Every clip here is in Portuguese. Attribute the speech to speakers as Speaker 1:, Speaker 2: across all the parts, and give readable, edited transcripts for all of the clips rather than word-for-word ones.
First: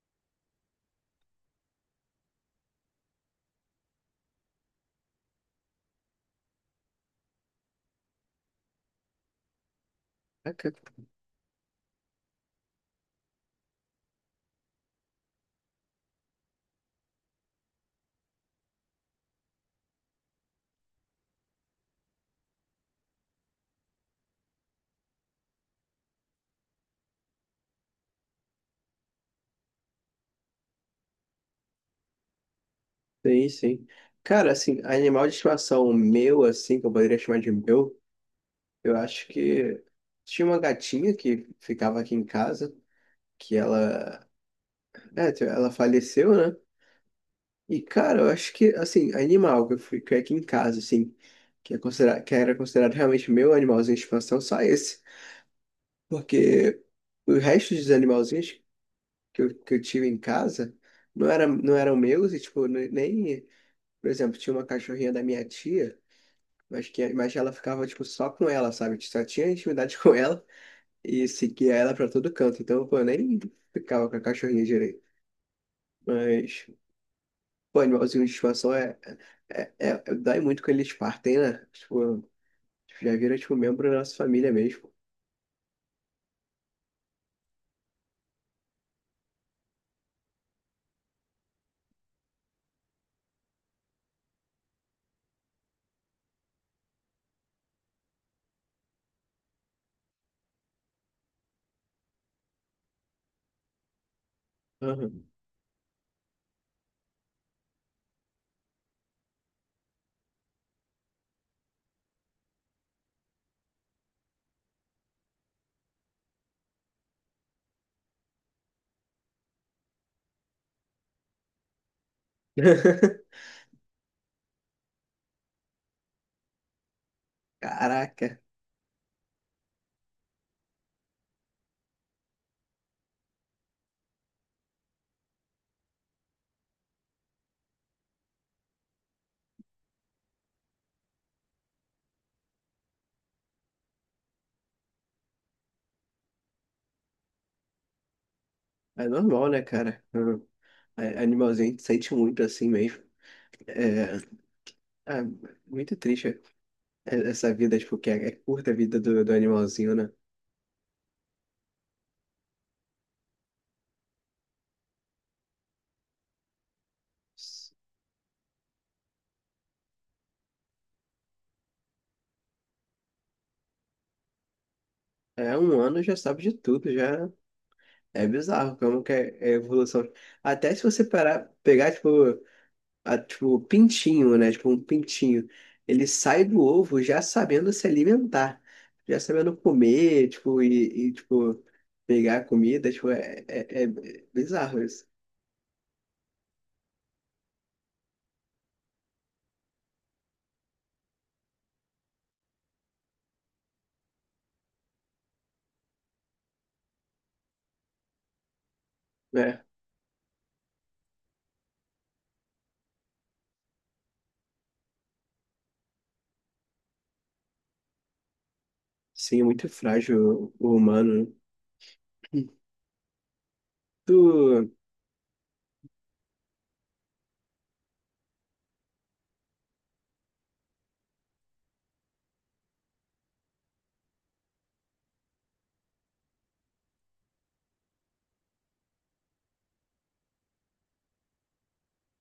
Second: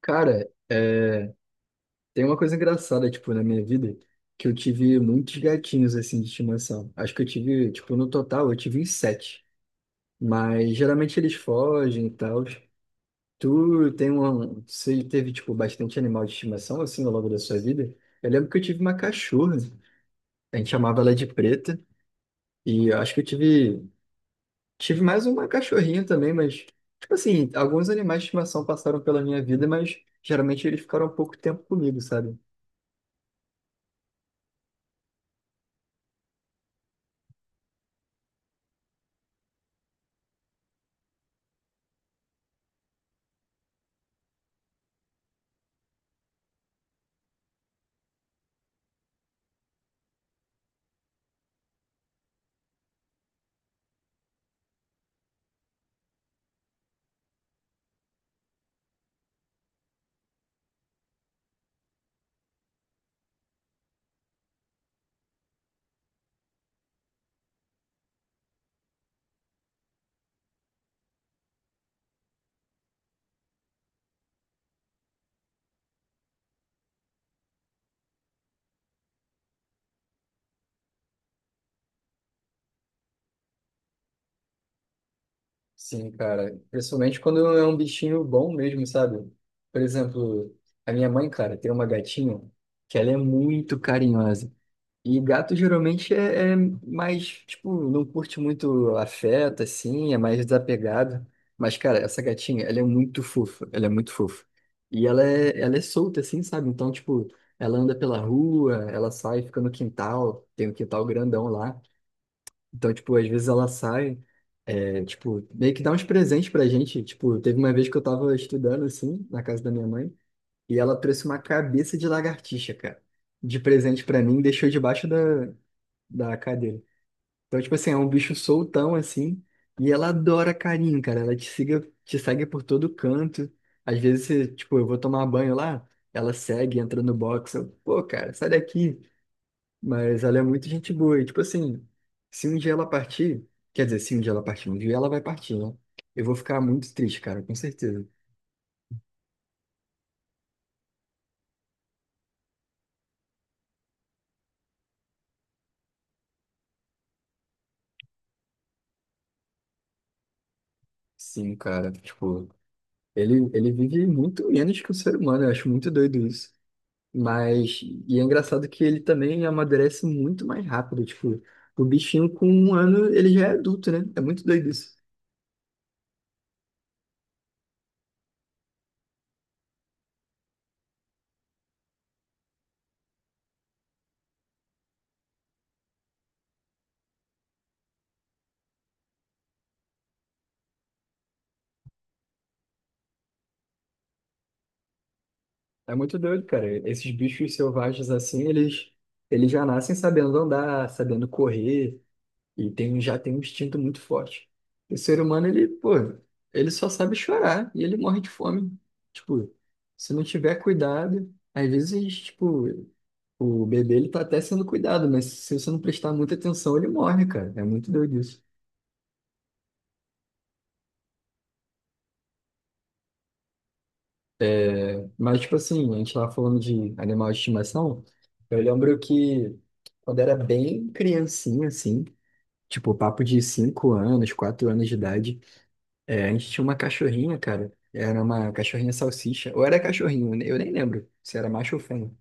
Speaker 1: Cara, tem uma coisa engraçada, tipo, na minha vida, que eu tive muitos gatinhos, assim, de estimação. Acho que eu tive, tipo, no total, eu tive uns sete.
Speaker 2: Caraca.
Speaker 1: Mas, geralmente, eles fogem e tal. Você teve, tipo, bastante animal de estimação, assim, ao longo da sua vida? Eu lembro que eu tive uma cachorra. A gente chamava ela de Preta. E eu acho que eu tive... Tive mais uma cachorrinha também, mas... Tipo assim, alguns animais de estimação passaram pela minha vida, mas... Geralmente, eles ficaram pouco tempo comigo, sabe?
Speaker 2: Sim, sim. Cara, assim, animal de estimação meu, assim, que eu poderia chamar de meu, eu acho que tinha uma gatinha que ficava aqui em casa, que ela, ela faleceu, né? E, cara, eu acho que, assim, animal que eu fui que é aqui em casa, assim, que, que era considerado realmente meu animalzinho de estimação, só esse. Porque o resto dos animalzinhos que eu tive em casa não eram meus e, tipo, nem, por exemplo, tinha uma cachorrinha da minha tia. Mas, mas ela ficava, tipo, só com ela, sabe? Só tinha intimidade com ela e seguia ela pra todo canto. Então, pô, eu nem ficava com a cachorrinha direito. Mas, pô, animalzinho de estimação Dói muito quando eles partem, né? Tipo, já vira, tipo, membro da nossa família mesmo.
Speaker 1: Sim, cara. Principalmente quando é um bichinho bom mesmo, sabe? Por exemplo, a minha mãe, cara, tem uma gatinha que ela é muito carinhosa. E gato geralmente é mais, tipo, não curte muito afeto, assim, é mais desapegado. Mas, cara, essa gatinha, ela é muito fofa, ela é muito fofa. E ela
Speaker 2: Aham.
Speaker 1: é, ela é solta, assim, sabe? Então, tipo, ela anda pela rua, ela sai, fica no quintal, tem um quintal grandão lá. Então, tipo, às vezes ela sai, é, tipo, meio que dá uns presentes pra gente. Tipo, teve uma vez que eu tava estudando, assim, na casa da minha mãe, e ela trouxe uma cabeça de lagartixa, cara, de presente pra mim, e deixou debaixo da cadeira. Então, tipo assim, é um bicho
Speaker 2: Caraca.
Speaker 1: soltão, assim, e ela adora carinho, cara. Ela te segue por todo canto. Às vezes, você- tipo, eu vou tomar banho lá, ela segue, entra no box, eu, pô, cara, sai daqui. Mas ela é muito gente boa. E, tipo assim, se um dia ela partir, quer dizer, se um dia ela partir, um dia ela vai partir, né? Eu vou ficar muito triste, cara, com certeza.
Speaker 2: É normal, né, cara? Aham. Animalzinho a gente sente muito assim mesmo. É, é muito triste, essa vida, tipo, é curta a vida do animalzinho, né?
Speaker 1: Sim, cara, tipo, ele vive muito menos que o ser humano, eu acho muito doido isso. Mas, e é engraçado que ele também amadurece muito mais rápido, tipo, o bichinho com 1 ano, ele já é adulto, né? É muito doido isso.
Speaker 2: É, 1 ano já sabe de tudo, já é bizarro como que é a evolução. Até se você parar, pegar, tipo, pintinho, né? Tipo, um pintinho. Ele sai do ovo já sabendo se alimentar, já sabendo comer, tipo, pegar a comida, tipo, bizarro isso,
Speaker 1: É muito doido, cara. Esses bichos selvagens assim, eles já nascem sabendo andar, sabendo correr. Já tem um instinto muito forte. O ser humano, ele, pô, ele só sabe chorar e ele morre de fome. Tipo,
Speaker 2: né?
Speaker 1: se não tiver cuidado, às vezes, tipo, o bebê, ele tá até sendo cuidado, mas se você não prestar muita atenção, ele morre, cara. É muito doido isso.
Speaker 2: Sim, é muito frágil o humano. Tu...
Speaker 1: É, mas, tipo assim, a gente tava falando de animal de estimação. Eu lembro que quando era bem criancinha, assim, tipo, papo de 5 anos, 4 anos de idade, é, a gente tinha uma cachorrinha, cara. Era uma cachorrinha salsicha. Ou era cachorrinho, né? Eu nem lembro se era macho ou fêmea.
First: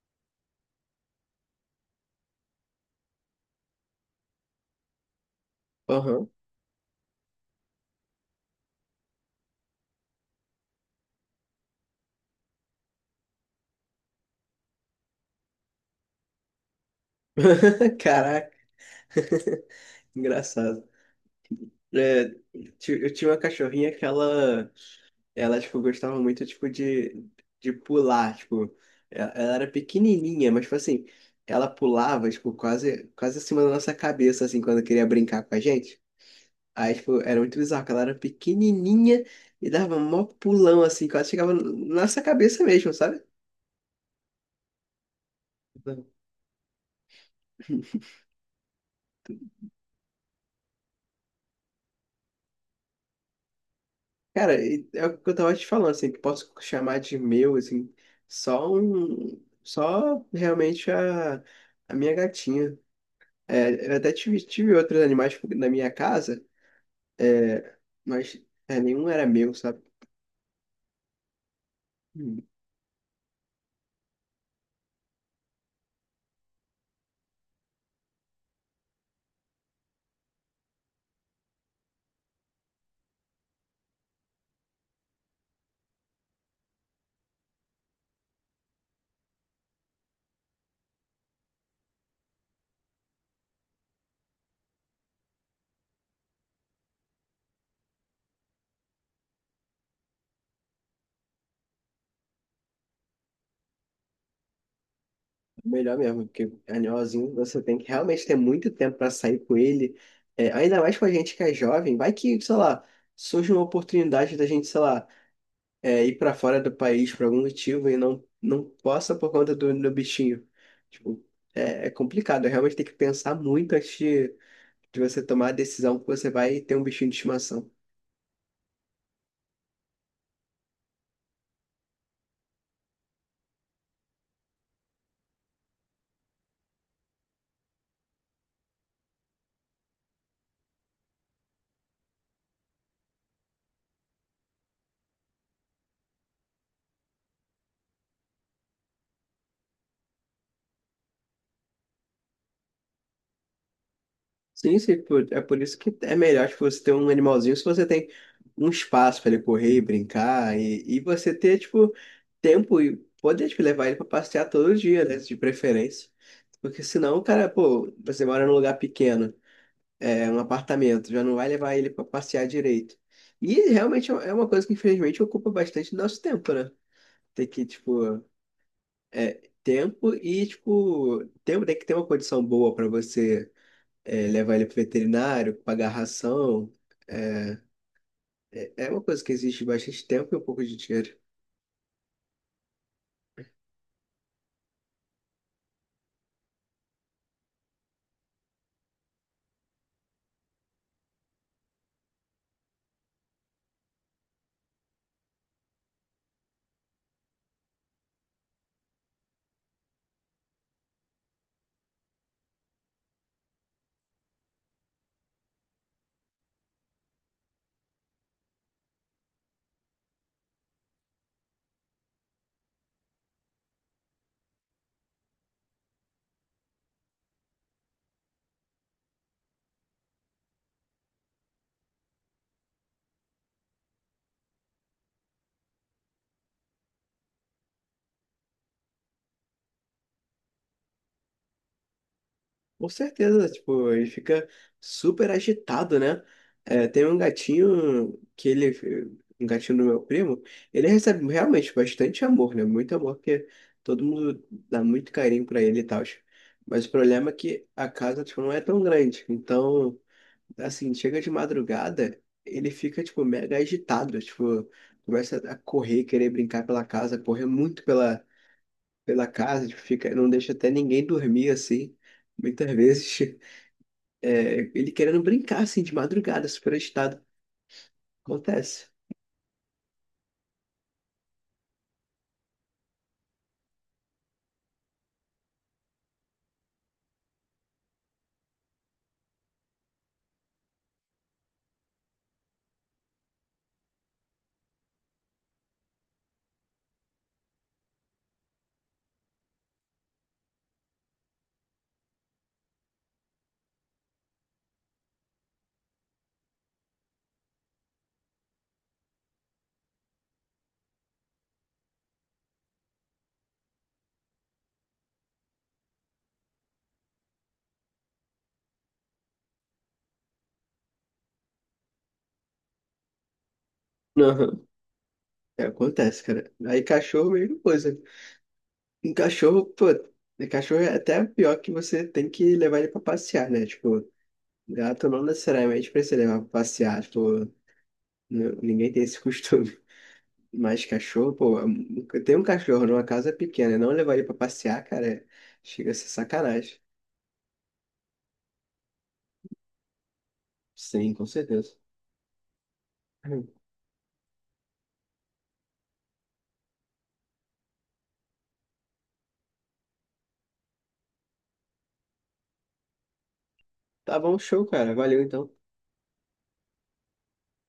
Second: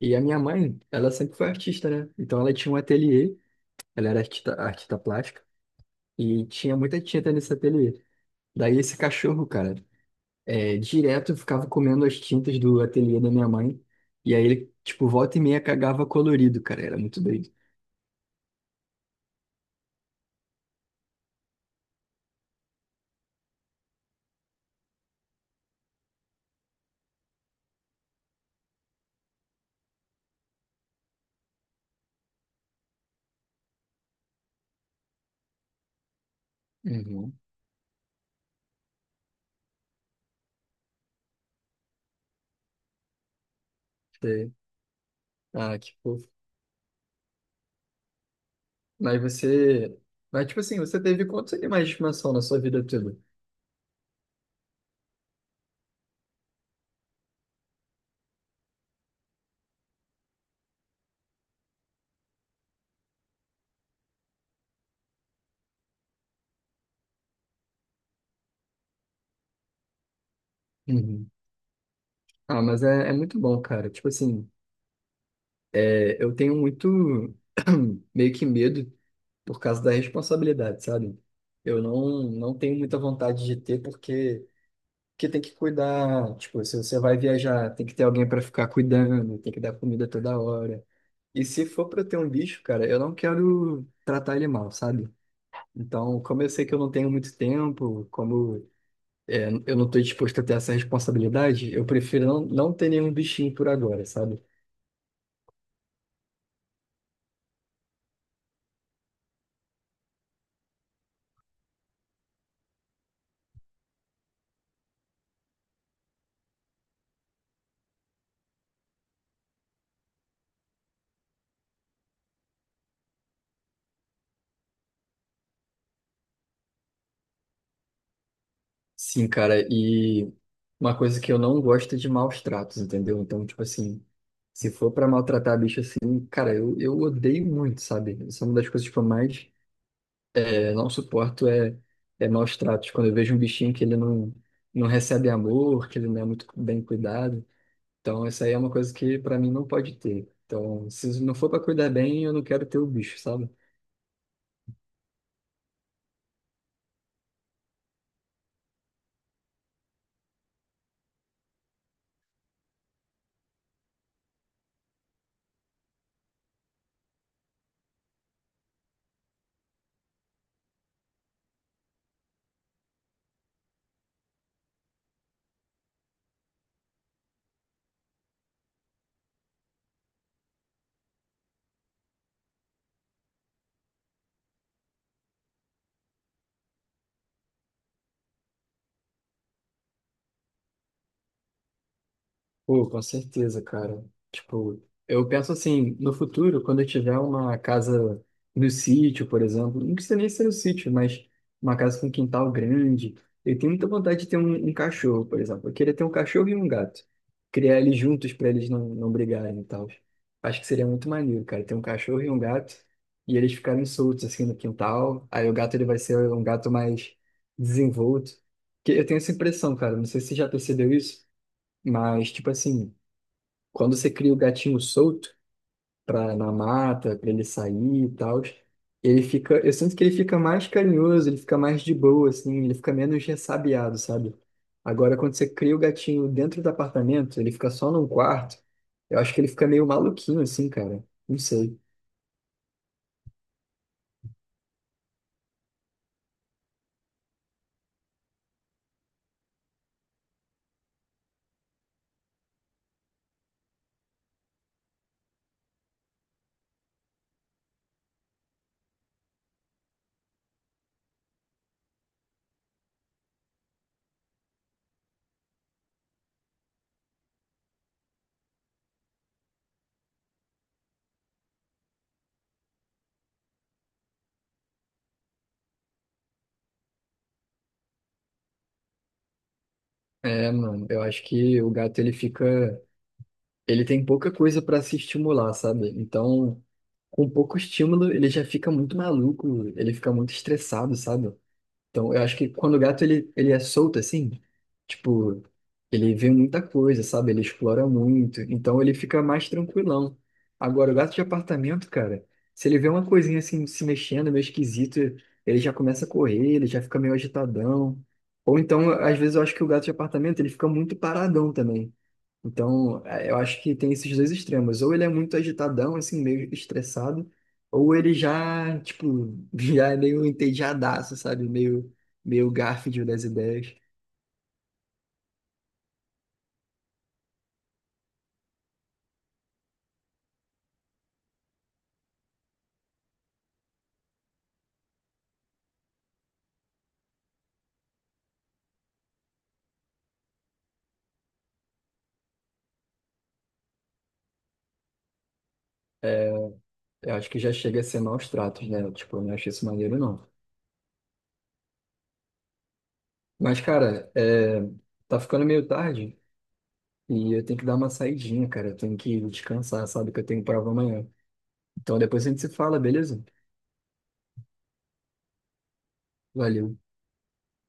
Speaker 1: E a minha mãe, ela sempre foi artista, né? Então ela tinha um ateliê, ela era artista, artista plástica,
Speaker 2: Aham.
Speaker 1: e tinha muita tinta nesse ateliê. Daí esse cachorro, cara, direto ficava comendo as tintas do ateliê da minha mãe. E aí ele, tipo, volta e meia cagava colorido, cara. Era muito doido.
Speaker 2: Caraca. Engraçado. É, eu tinha uma cachorrinha que ela tipo, gostava muito, tipo, de pular, tipo, ela era pequenininha, mas, tipo assim, ela pulava, tipo, quase acima da nossa cabeça, assim, quando queria brincar com a gente. Aí, tipo,
Speaker 1: Uhum.
Speaker 2: era muito bizarro, que ela era pequenininha e dava um mó pulão, assim, quase chegava na nossa cabeça mesmo, sabe?
Speaker 1: Sei. Ah, que fofo. Mas você. Mas, tipo assim, você teve quantos animais de estimação na sua vida toda?
Speaker 2: Cara, e é o que eu tava te falando, assim, que posso chamar de meu, assim, só um, só realmente a minha gatinha. Tive outros animais tipo, na minha casa, é, mas é, nenhum era meu, sabe?
Speaker 1: Uhum.
Speaker 2: Hum.
Speaker 1: Ah, mas é, é muito bom, cara. Tipo assim, é, eu tenho muito meio que medo por causa da responsabilidade, sabe? Eu não tenho muita vontade de ter porque tem que cuidar. Tipo, se você vai viajar, tem que ter alguém para ficar cuidando, tem que dar comida toda hora. E se for para ter um bicho, cara, eu não quero tratar ele mal, sabe? Então, como eu sei que eu não tenho muito tempo, como é, eu não estou disposto a ter essa responsabilidade, eu prefiro não ter nenhum bichinho por agora, sabe?
Speaker 2: Melhor mesmo, porque animalzinho você tem que realmente ter muito tempo para sair com ele. É, ainda mais com a gente que é jovem, vai que, sei lá, surge uma oportunidade da gente, sei lá, é, ir para fora do país por algum motivo e não possa por conta do bichinho. Tipo, é complicado, é realmente tem que pensar muito antes de você tomar a decisão que você vai ter um bichinho de estimação.
Speaker 1: Sim, cara, e uma coisa que eu não gosto é de maus tratos, entendeu? Então, tipo assim, se for pra maltratar bicho assim, cara, eu odeio muito, sabe? Isso é uma das coisas que eu mais não suporto é maus tratos. Quando eu vejo um bichinho que ele não recebe amor, que ele não é muito bem cuidado. Então, isso aí é uma coisa que pra mim não pode ter. Então, se não for pra cuidar bem, eu não quero ter o bicho, sabe?
Speaker 2: Sim, sim, por- é por isso que é melhor tipo, você ter um animalzinho se você tem um espaço para ele correr e brincar e você ter, tipo, tempo e poder, tipo, levar ele para passear todo dia, né, de preferência. Porque senão, o cara, pô, você mora num lugar pequeno, é um apartamento, já não vai levar ele para passear direito. E realmente é uma coisa que, infelizmente, ocupa bastante do nosso tempo, né? Tem que, tipo, é, tempo tem que ter uma condição boa para você é, levar ele pro veterinário, pagar ração. É, é uma coisa que existe bastante tempo e um pouco de dinheiro.
Speaker 1: Pô, com certeza, cara. Tipo, eu penso assim, no futuro, quando eu tiver uma casa no sítio, por exemplo, não precisa nem ser no sítio, mas uma casa com quintal grande, eu tenho muita vontade de ter um cachorro, por exemplo. Eu queria ter um cachorro e um gato. Criar eles juntos para eles não brigarem e tal. Acho que seria muito maneiro, cara, ter um cachorro e um gato e eles ficarem soltos assim no quintal. Aí o gato ele vai ser um gato mais desenvolto. Que eu tenho essa impressão, cara, não sei se você já percebeu isso. Mas, tipo assim, quando você cria o gatinho solto pra, na mata, para ele sair e tal, ele fica, eu sinto que ele fica mais carinhoso, ele fica mais de boa, assim, ele fica menos ressabiado, sabe? Agora, quando você cria o gatinho dentro do apartamento, ele fica só num quarto, eu acho que ele fica meio maluquinho, assim, cara. Não sei.
Speaker 2: Com certeza, tipo, ele fica super agitado, né? É, tem um gatinho um gatinho do meu primo, ele recebe realmente bastante amor, né? Muito amor, porque todo mundo dá muito carinho pra ele e tal. Mas o problema é que a casa, tipo, não é tão grande, então assim, chega de madrugada, ele fica, tipo, mega agitado, tipo, começa a correr, querer brincar pela casa, correr muito pela casa, tipo, fica, não deixa até ninguém dormir, assim, muitas vezes, é, ele querendo brincar, assim, de madrugada, super agitado, acontece.
Speaker 1: É, mano, eu acho que o gato ele fica. Ele tem pouca coisa pra se estimular, sabe? Então, com pouco estímulo, ele já fica muito maluco, ele fica muito estressado, sabe? Então, eu acho que quando o gato ele é solto assim, tipo, ele vê muita coisa, sabe? Ele explora muito, então ele fica mais tranquilão. Agora, o gato de apartamento, cara, se ele vê uma coisinha assim se mexendo, meio esquisito, ele já começa a correr, ele já fica meio agitadão. Ou então, às vezes eu acho que o gato de apartamento ele fica muito paradão também. Então, eu acho que tem esses dois extremos. Ou ele é muito agitadão, assim, meio estressado. Ou ele já, tipo, já é meio entediadaço, sabe? Meio Garfield das ideias.
Speaker 2: Aham. É, acontece, cara. Aí cachorro, mesma coisa. Em cachorro, pô, em cachorro é até pior que você tem que levar ele pra passear, né? Tipo, gato não necessariamente precisa levar pra passear, tipo, ninguém tem esse costume. Mas cachorro, pô, tem um cachorro numa casa pequena, e não levar ele pra passear, cara, é- chega a ser
Speaker 1: É,
Speaker 2: sacanagem.
Speaker 1: eu acho que já chega a ser maus tratos, né? Tipo, eu não acho isso maneiro, não.
Speaker 2: Sim, com certeza.
Speaker 1: Mas, cara, tá ficando meio tarde e eu tenho que dar uma saidinha, cara. Eu tenho que descansar, sabe? Que eu tenho prova amanhã. Então depois a gente se fala, beleza?
Speaker 2: Tá bom, show, cara. Valeu então.
Speaker 1: Valeu.